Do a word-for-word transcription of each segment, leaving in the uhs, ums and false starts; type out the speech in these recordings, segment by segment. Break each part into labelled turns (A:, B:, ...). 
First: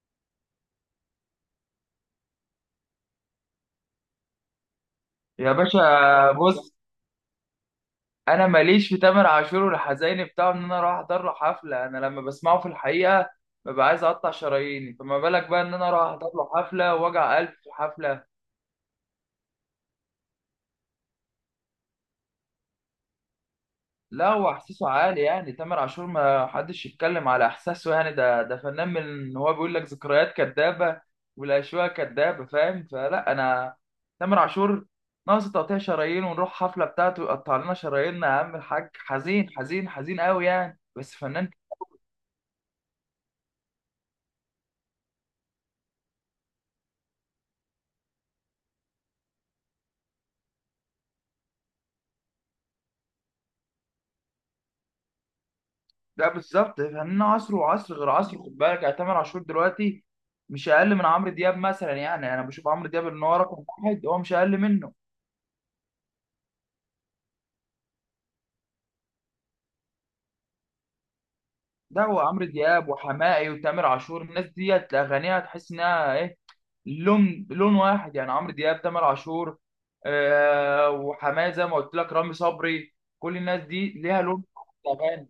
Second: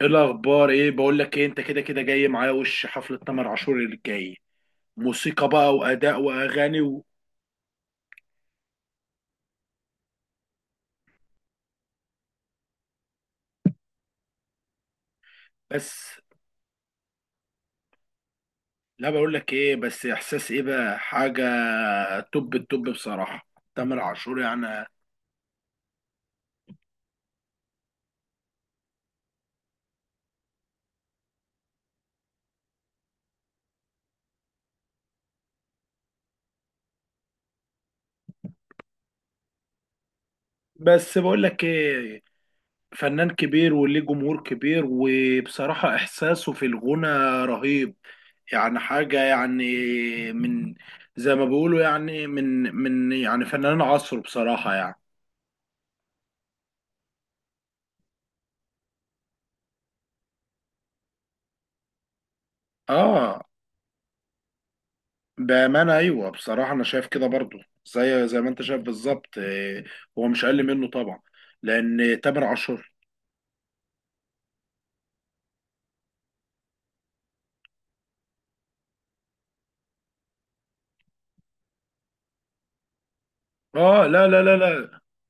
A: ايه الاخبار؟ ايه بقول لك ايه انت كده كده جاي معايا وش حفله تامر عاشور اللي جاي؟ موسيقى
B: يا
A: بقى
B: باشا،
A: واداء
B: بص.
A: واغاني و...
B: انا ماليش في تامر عاشور والحزين بتاعه ان انا اروح احضر له حفله. انا لما بسمعه في الحقيقه ببقى عايز اقطع شراييني، فما بالك بقى ان انا
A: بس،
B: اروح احضر له حفله واوجع قلب في حفله.
A: لا بقول لك ايه، بس احساس ايه بقى حاجه. توب التوب بصراحه. تامر
B: لا
A: عاشور
B: هو
A: يعني.
B: احساسه عالي يعني تامر عاشور ما حدش يتكلم على احساسه، يعني ده ده فنان من إن هو بيقول لك ذكريات كدابه والاشواق كدابه، فاهم؟ فلا انا تامر عاشور ناقص تقطيع شرايين ونروح حفله بتاعته يقطع لنا شراييننا يا عم الحاج. حزين حزين حزين قوي يعني، بس
A: بس بقول
B: فنان.
A: لك ايه، فنان كبير وليه جمهور كبير وبصراحه احساسه في الغنى رهيب. يعني حاجه يعني، من زي ما بيقولوا يعني من من يعني فنان عصره بصراحه يعني.
B: لا بالظبط فنان عصر، وعصر غير عصر. خد بالك يعني تامر عاشور دلوقتي مش اقل من عمرو دياب مثلا. يعني انا بشوف عمرو دياب ان هو
A: اه،
B: رقم واحد، هو مش اقل منه.
A: بأمانة أيوة. بصراحة أنا شايف كده برضو، زي زي ما أنت شايف بالظبط، إيه، هو مش أقل منه طبعا،
B: ده
A: لأن
B: هو
A: تامر
B: عمرو دياب
A: عاشور...
B: وحماقي وتامر عاشور الناس ديت اغانيها تحس انها ايه، لون لون واحد يعني. عمرو دياب، تامر عاشور، آه، وحماقي زي ما قلت لك، رامي صبري، كل الناس دي
A: آه
B: ليها
A: لا
B: لون
A: لا لا
B: في
A: لا،
B: الاغاني.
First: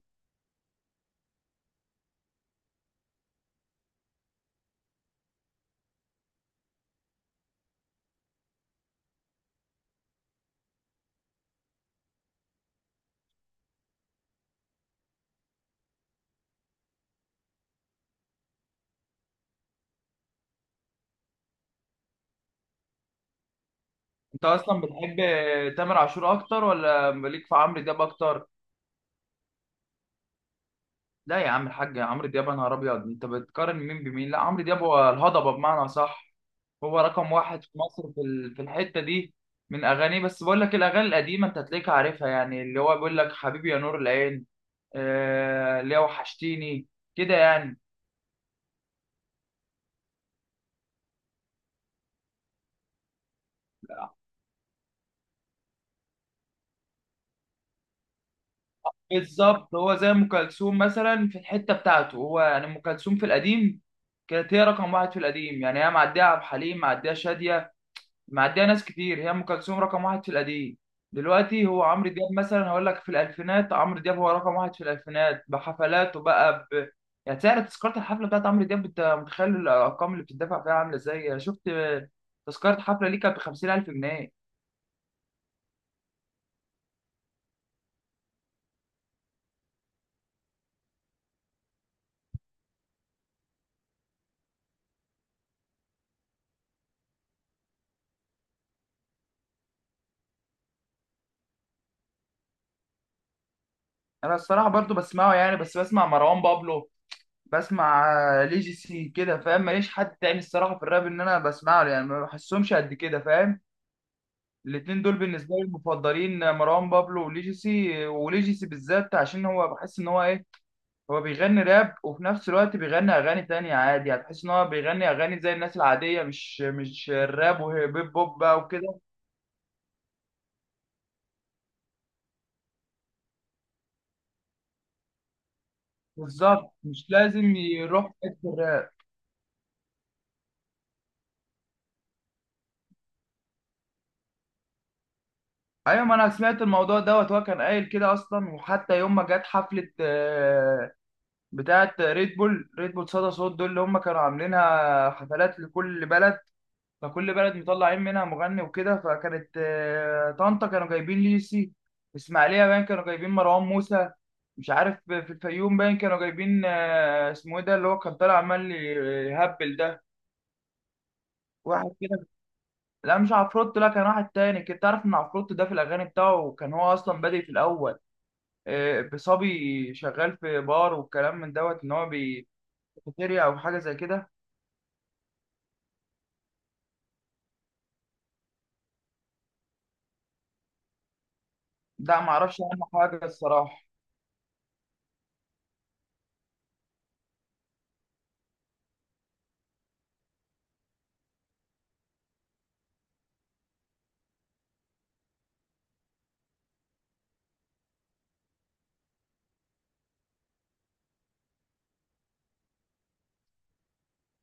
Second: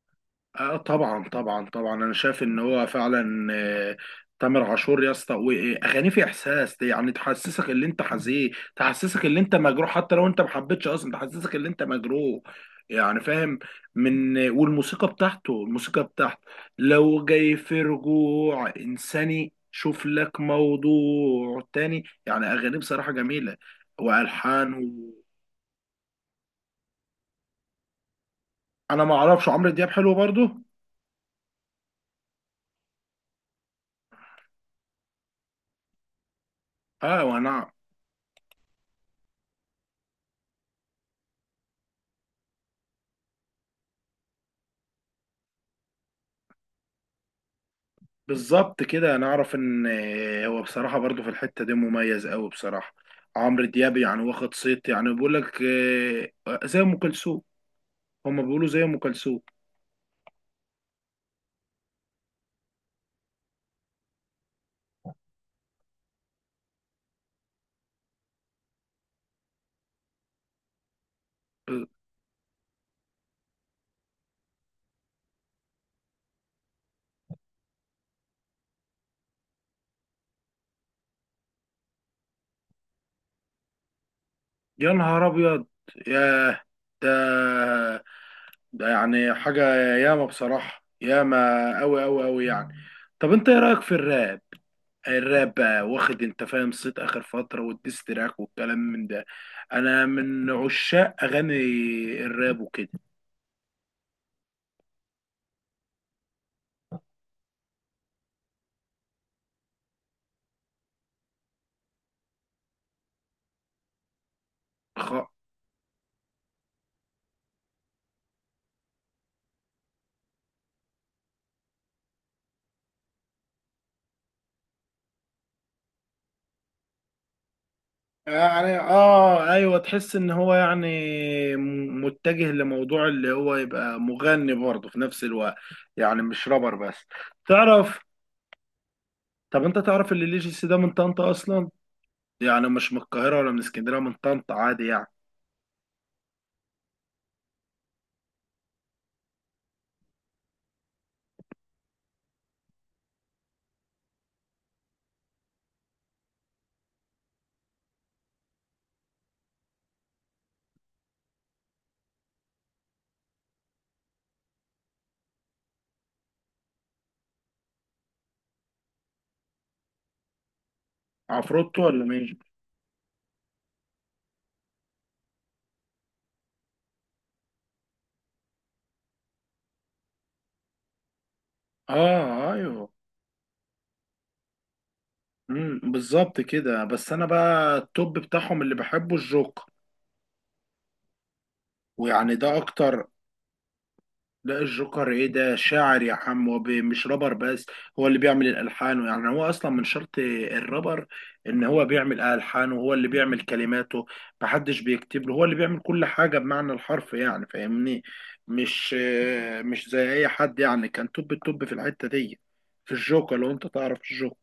A: آه طبعا طبعا طبعا، انا شايف ان هو فعلا آه، تامر عاشور يا اسطى، واغانيه في احساس دي. يعني تحسسك ان انت حزين، تحسسك ان انت مجروح، حتى لو انت ما حبيتش اصلا تحسسك ان انت مجروح يعني، فاهم. من والموسيقى بتاعته، الموسيقى بتاعته لو جاي في رجوع انساني شوف لك موضوع تاني، يعني اغانيه بصراحة جميلة،
B: انت
A: والحان
B: اصلا بتحب
A: و...
B: تامر عاشور اكتر ولا ليك في عمرو دياب اكتر؟
A: انا ما اعرفش، عمرو دياب حلو برضه.
B: لا يا عم الحاج، عمرو دياب يا نهار ابيض، انت بتقارن مين بمين؟ لا عمرو دياب هو الهضبه بمعنى صح. هو
A: اه،
B: رقم واحد
A: وانا
B: في مصر، في ال- في الحته دي، من اغانيه. بس بقول لك الاغاني القديمه انت هتلاقيك عارفها يعني، اللي هو بيقول لك حبيبي يا نور العين، آه، اللي هو وحشتيني كده يعني.
A: بالظبط كده، انا اعرف ان آه، هو بصراحه برضو في الحته دي مميز قوي بصراحه. عمرو دياب يعني واخد صيت، يعني بيقول لك آه، زي ام كلثوم، هما بيقولوا زي ام كلثوم.
B: بالظبط هو زي ام كلثوم مثلا في الحته بتاعته. هو يعني ام كلثوم في القديم كانت هي رقم واحد في القديم، يعني هي معديه عبد الحليم، معديه شاديه، معديه ناس كتير، هي ام كلثوم رقم واحد في القديم. دلوقتي هو
A: آه،
B: عمرو دياب مثلا. هقول لك في الالفينات عمرو دياب هو رقم واحد في الالفينات بحفلاته بقى ب... يعني سعر تذكره الحفله بتاعت عمرو دياب انت متخيل الارقام اللي بتدفع فيها عامله ازاي؟ انا شفت تذكره حفله ليه كانت ب خمسين الف جنيه.
A: يا نهار ابيض! ياه! ده ده يعني حاجه. ياما بصراحه، ياما قوي قوي قوي يعني. طب انت ايه رايك في الراب؟ الراب بقى واخد انت فاهم صيت اخر فتره، والديستراك والكلام من ده. انا من عشاق اغاني الراب وكده
B: انا الصراحه برضو بسمعه يعني، بس بسمع مروان بابلو، بسمع آه، ليجيسي كده، فاهم؟ ماليش حد تاني الصراحه في الراب ان انا بسمعه يعني، ما بحسهمش قد كده فاهم. الاتنين دول بالنسبه لي المفضلين، مروان بابلو وليجيسي. وليجيسي بالذات عشان هو بحس ان هو ايه، هو بيغني راب وفي نفس الوقت بيغني اغاني تانية عادي. هتحس ان هو بيغني اغاني زي الناس العاديه، مش مش الراب وهيب هوب بقى
A: يعني.
B: وكده.
A: اه ايوه، تحس ان هو يعني م- متجه لموضوع اللي هو يبقى مغني برضه في نفس الوقت، يعني مش
B: بالظبط
A: رابر بس.
B: مش لازم
A: تعرف،
B: يروح في حته الراب.
A: طب انت تعرف اللي ليجيسي ده من طنطا اصلا؟ يعني مش من القاهره ولا من اسكندريه، من طنطا عادي يعني.
B: ايوه ما انا سمعت الموضوع دوت، هو كان قايل كده اصلا. وحتى يوم ما جت حفله آه، بتاعه ريد بول، ريد بول صدى صوت دول اللي هم كانوا عاملينها حفلات لكل بلد، فكل بلد مطلعين منها مغني وكده. فكانت آه، طنطا كانوا جايبين ليسي، اسماعيليه باين كانوا جايبين مروان موسى، مش عارف في الفيوم باين كانوا جايبين آه، اسمه ايه ده اللي هو كان طالع عمال يهبل ده.
A: عفروتو
B: واحد
A: ولا مين؟
B: كده، لا مش عفروت، لا كان واحد تاني. كنت تعرف ان عفروت ده في الاغاني بتاعه كان هو اصلا بادئ في الاول آه، بصبي شغال في بار والكلام من دوت، ان هو بي-
A: اه ايوه.
B: كافيتيريا او حاجه زي كده.
A: امم، بالظبط كده. بس انا بقى التوب بتاعهم اللي بحبه الجوكر،
B: لا
A: ويعني ده
B: معرفش عنه
A: اكتر.
B: حاجه الصراحه.
A: لا الجوكر ايه ده، شاعر يا حم ومش رابر بس. هو اللي بيعمل الالحان، يعني هو اصلا من شرط الرابر ان هو بيعمل الحانه، وهو اللي بيعمل كلماته. محدش بيكتب له، هو اللي بيعمل كل حاجه بمعنى الحرف يعني فاهمني. مش مش زي اي حد يعني. كان توب التوب في الحته دي، في الجوكر لو انت تعرف الجوكر.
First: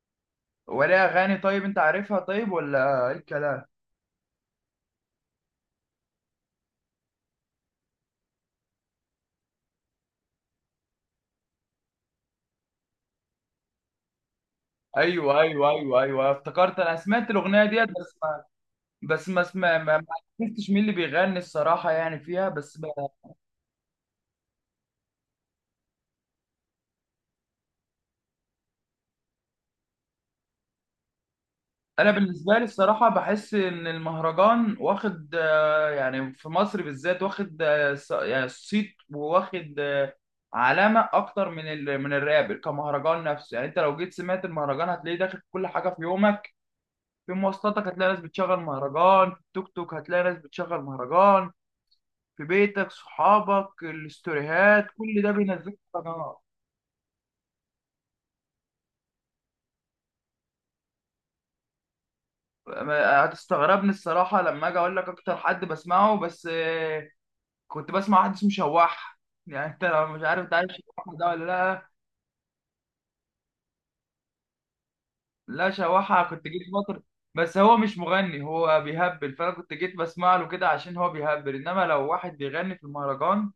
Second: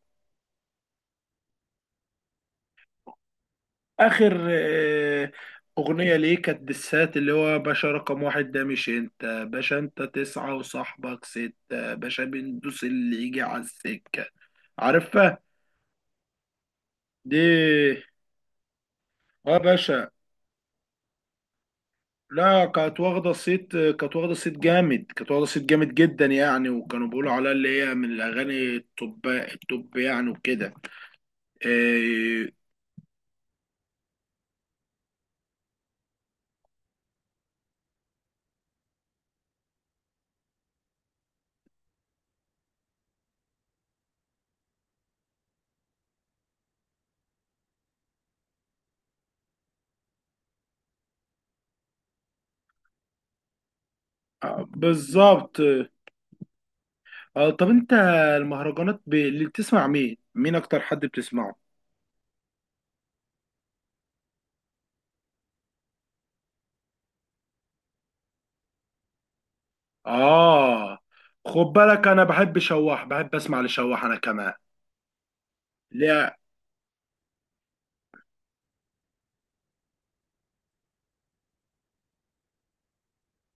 B: ولا اغاني طيب انت عارفها طيب ولا ايه الكلام؟
A: اخر آه، اغنيه ليه كانت بالسات، اللي هو باشا رقم واحد، ده مش انت باشا، انت تسعة وصاحبك ستة، باشا بندوس اللي يجي على السكه.
B: ايوه
A: عارفها؟
B: ايوه ايوه ايوه، افتكرت. انا سمعت الاغنيه ديت،
A: دي،
B: بس ما بس ما
A: اه،
B: اسمع ما ما
A: باشا.
B: عرفتش مين اللي بيغني الصراحه يعني فيها،
A: لا
B: بس ب...
A: كانت واخده صيت، كانت واخده صيت جامد، كانت واخده صيت جامد جدا يعني، وكانوا بيقولوا عليها اللي هي من الاغاني التوب التوب يعني وكده.
B: انا
A: آه،
B: بالنسبه لي الصراحه بحس ان المهرجان واخد آه، يعني في مصر بالذات واخد آه، ص- يعني صيت، واخد آه، علامه اكتر من ال... من الراب كمهرجان نفسه. يعني انت لو جيت سمعت المهرجان هتلاقيه داخل في كل حاجه في يومك. في مواصلاتك هتلاقي ناس بتشغل مهرجان، في التوك توك هتلاقي ناس بتشغل مهرجان، في بيتك صحابك
A: آه،
B: الاستوريهات كل ده
A: بالظبط.
B: بينزله في القناة.
A: آه، طب انت المهرجانات ب... اللي بتسمع مين؟ مين اكتر حد بتسمعه؟
B: ما- هتستغربني الصراحة لما أجي أقول لك أكتر حد بسمعه، بس آه، كنت بسمع واحد اسمه شواح يعني. أنت لو مش عارف، أنت عارف
A: آه،
B: شواح ده ولا
A: خد
B: لأ؟
A: بالك، أنا بحب شواح، بحب أسمع لشواح أنا كمان.
B: لا شواحة
A: لا
B: كنت جيت فترة، بس هو مش مغني هو بيهبل. فأنا كنت جيت بسمع له كده عشان هو بيهبل، إنما لو واحد بيغني في المهرجان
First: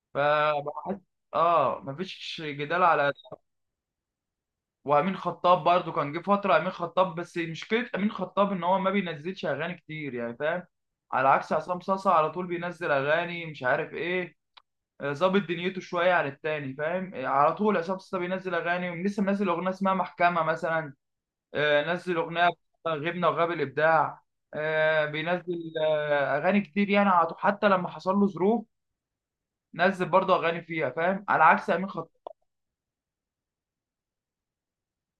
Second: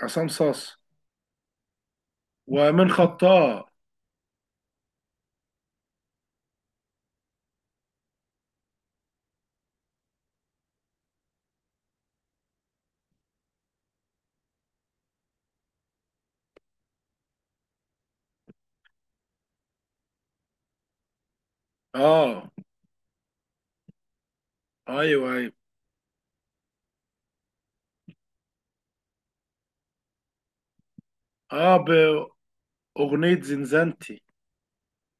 A: عصام صاص،
B: فبحس. آه مفيش جدال
A: ومن
B: على.
A: خطاه.
B: وامين خطاب برضو كان جه فتره امين خطاب، بس مشكله امين خطاب ان هو ما بينزلش اغاني كتير يعني فاهم، على عكس عصام صاصا على طول بينزل اغاني مش عارف ايه. آه، ظابط دنيته شويه عن التاني فاهم، آه، على طول عصام صاصا بينزل اغاني. لسه منزل اغنيه اسمها محكمه مثلا، آه، نزل اغنيه
A: آه
B: غبنا وغاب الابداع،
A: أيوه
B: آه،
A: أيوه.
B: بينزل آه، اغاني كتير يعني على طول. حتى لما حصل له ظروف نزل برضه اغاني فيها فاهم، على عكس
A: آه،
B: امين خطاب.
A: بأغنية زنزانتي.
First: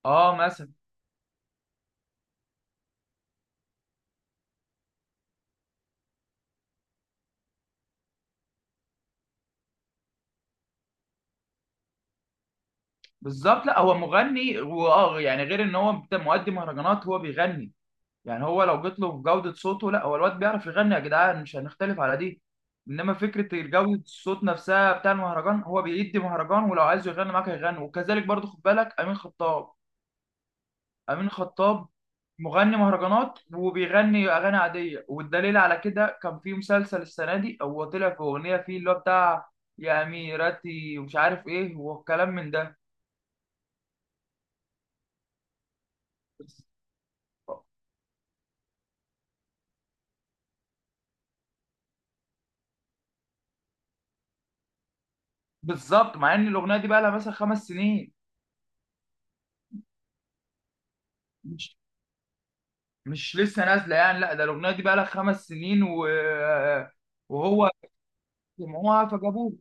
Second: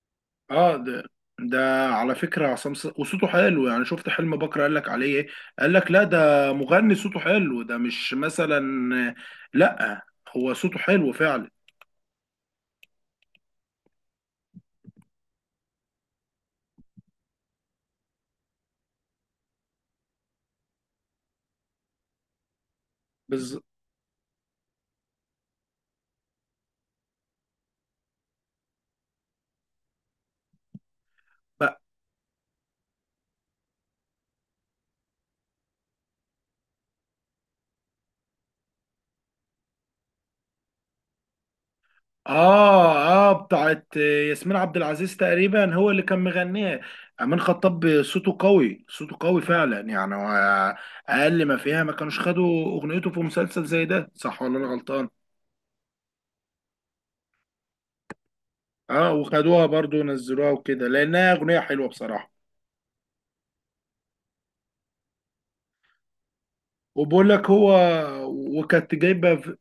B: اه مثلا.
A: آه ده، ده على فكرة عصام صاص وصوته حلو يعني. شفت حلم بكرة قال لك عليه إيه؟ قال لك لا ده مغني صوته حلو ده، مش مثلا... لا هو صوته حلو فعلا.
B: بالظبط لا هو مغني واه يعني، غير ان هو بت- مؤدي مهرجانات هو بيغني. يعني هو لو جيت له في جودة صوته، لا هو الواد بيعرف يغني يا جدعان، مش هنختلف على دي. انما
A: بز...
B: فكرة جودة الصوت نفسها بتاع المهرجان، هو بيدي مهرجان ولو عايز يغني معاك هيغني. وكذلك برضو خد بالك امين خطاب. امين خطاب مغني مهرجانات وبيغني اغاني عادية، والدليل على كده كان في مسلسل السنة دي هو طلع في اغنية فيه اللي هو بتاع يا اميرتي ومش عارف ايه والكلام من
A: اه اه، بتاعت ياسمين عبد العزيز تقريبا هو اللي كان مغنيها. امين
B: ده.
A: خطاب صوته قوي، صوته قوي فعلا يعني هو. اقل ما فيها ما كانوش خدوا اغنيته في مسلسل زي ده، صح ولا انا غلطان؟
B: بالظبط، مع ان الاغنيه دي بقى لها مثلا خمس سنين.
A: اه وخدوها برضو ونزلوها وكده لانها اغنيه
B: مش
A: حلوه بصراحه.
B: مش لسه نازله يعني، لا ده الاغنيه دي بقى لها خمس سنين و...
A: وبقول لك
B: وهو
A: هو... وكانت
B: سمعوها
A: جايبه،
B: فجابوه.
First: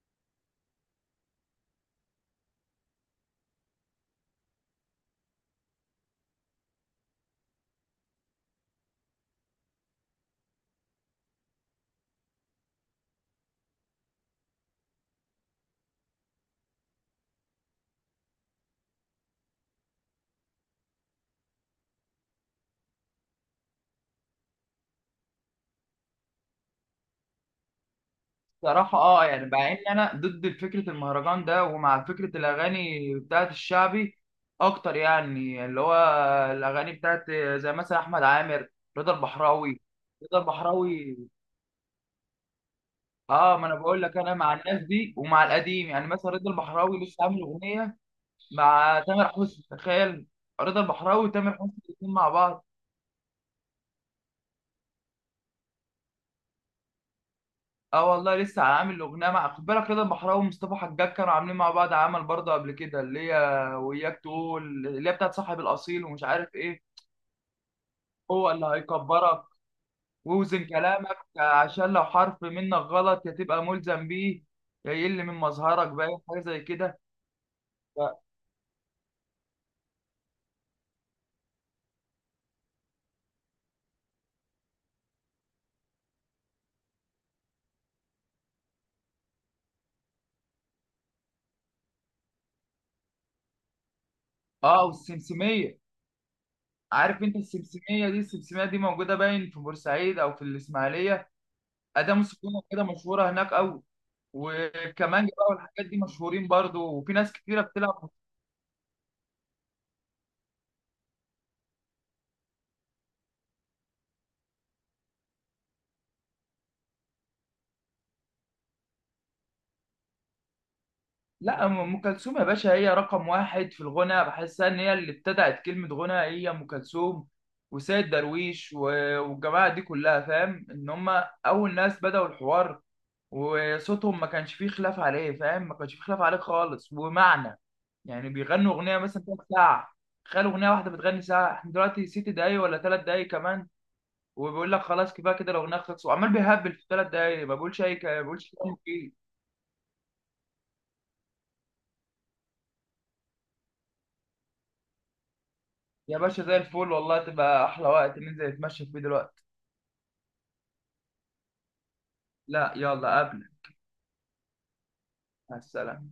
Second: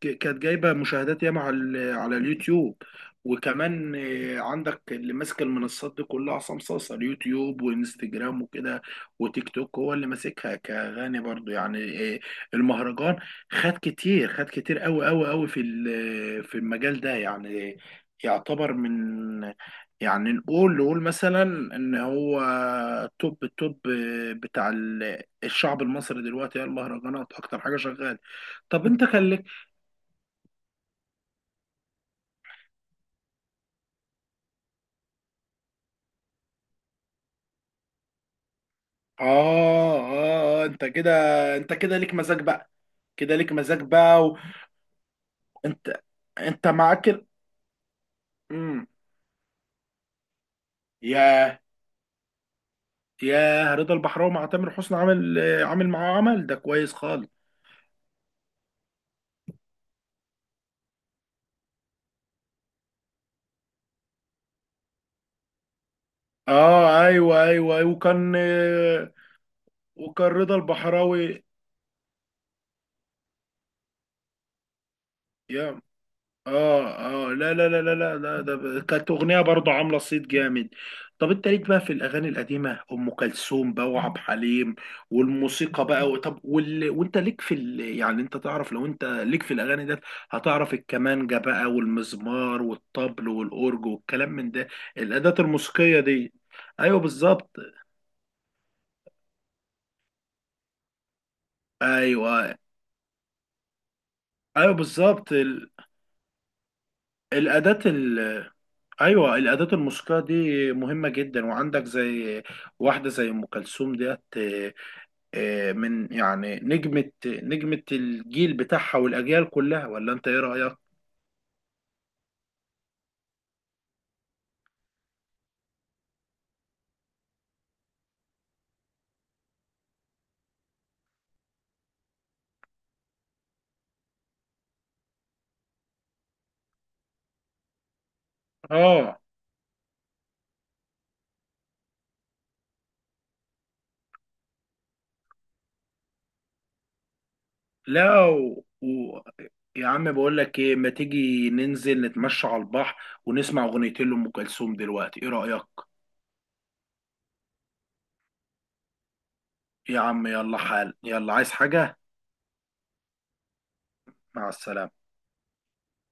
A: ك- كانت جايبه مشاهدات ياما على ال- على اليوتيوب. وكمان آه، عندك اللي ماسك المنصات دي كلها عصام صاصا: اليوتيوب وانستجرام وكده وتيك توك، هو اللي ماسكها كغني برضو يعني. آه، المهرجان خد كتير، خد كتير قوي قوي قوي في ال- في المجال ده يعني. يعتبر من... يعني نقول نقول مثلا ان هو توب التوب بتاع ال- الشعب المصري دلوقتي. هي المهرجانات اكتر حاجه شغاله. طب
B: صراحه
A: انت
B: اه
A: كان لك...
B: يعني، مع ان انا ضد فكره المهرجان ده ومع فكره الاغاني بتاعت الشعبي اكتر يعني، اللي هو الاغاني بتاعت زي مثلا احمد عامر، رضا
A: آه
B: البحراوي، رضا
A: آه آه، أنت كده
B: البحراوي.
A: أنت كده ليك مزاج بقى، كده ليك
B: اه ما انا
A: مزاج
B: بقول لك انا
A: بقى.
B: مع الناس دي ومع القديم.
A: وأنت
B: يعني مثلا رضا
A: أنت
B: البحراوي
A: معاك
B: لسه
A: ال-
B: عامل اغنيه
A: مم.
B: مع تامر حسني، تخيل. رضا البحراوي وتامر
A: ياه،
B: حسني الاثنين مع بعض.
A: ياه رضا البحراوي مع تامر حسني، عامل عامل معاه عمل ده كويس خالص.
B: اه والله لسه عامل اغنيه مع، خد بالك، رضا البحراوي ومصطفى حجاج كانوا عاملين مع بعض عمل برضه قبل كده اللي هي وياك تقول، اللي هي بتاعت صاحب الاصيل ومش عارف ايه.
A: آه أيوه أيوه أيوه، وكان
B: هو اللي
A: آه،
B: هيكبرك
A: وكان رضا
B: ووزن كلامك
A: البحراوي
B: عشان لو حرف منك غلط يا تبقى ملزم بيه يا يقل من
A: يا...
B: مظهرك باين، حاجه زي
A: اه
B: كده.
A: اه، لا لا لا لا لا لا، ده ب- كانت اغنيه برضه عامله صيت جامد. طب انت ليك بقى في الاغاني القديمه ام كلثوم بقى وعبد الحليم والموسيقى بقى و- طب وال... وانت ليك في ال... يعني انت تعرف، لو انت ليك في الاغاني ده هتعرف الكمانجه بقى والمزمار والطبل والاورج والكلام من ده.
B: اه
A: الاداه
B: والسمسميه.
A: الموسيقيه دي. ايوه
B: عارف انت
A: بالظبط.
B: السمسميه دي؟ السمسميه دي موجوده باين في بورسعيد او في الاسماعيليه، اداه موسيقيه
A: ايوه
B: كده مشهوره هناك قوي.
A: ايوه
B: وكمانجا
A: بالظبط.
B: بقى
A: ال...
B: والحاجات دي مشهورين برضو، وفي ناس كتيرة
A: الاداه.
B: بتلعب.
A: ايوه الاداه الموسيقيه دي مهمه جدا. وعندك زي واحده زي ام كلثوم ديت آه، آه، من يعني نجمه نجمه الجيل بتاعها والاجيال كلها، ولا انت ايه رايك؟
B: لا ام كلثوم يا باشا هي رقم واحد في الغنى، بحسها ان هي اللي ابتدعت كلمة غنى. هي ام كلثوم وسيد درويش و- والجماعة دي كلها، فاهم ان هم اول ناس بدأوا الحوار، وصوتهم ما كانش فيه خلاف عليه، فاهم، ما كانش فيه خلاف عليه خالص. ومعنى يعني بيغنوا اغنية
A: اه
B: مثلا تلات ساعة، تخيل اغنية واحدة بتغني ساعة. احنا دلوقتي ست دقايق ولا تلات دقايق كمان وبيقول لك خلاص كفايه كده لو نخلص، وعمال بيهبل في ثلاث دقايق ما بقولش اي كلام، ما
A: لا،
B: بقولش
A: و...
B: كلام
A: و...
B: فيه.
A: يا عم بقول لك ايه، ما تيجي ننزل نتمشى على البحر ونسمع اغنيتين لام كلثوم دلوقتي، ايه رايك؟
B: يا باشا زي الفل والله، تبقى احلى وقت ننزل نتمشى فيه دلوقتي.
A: يا عم يلا حال، يلا عايز حاجه؟
B: لا يلا قبل.
A: مع السلامه.
B: مع السلامه.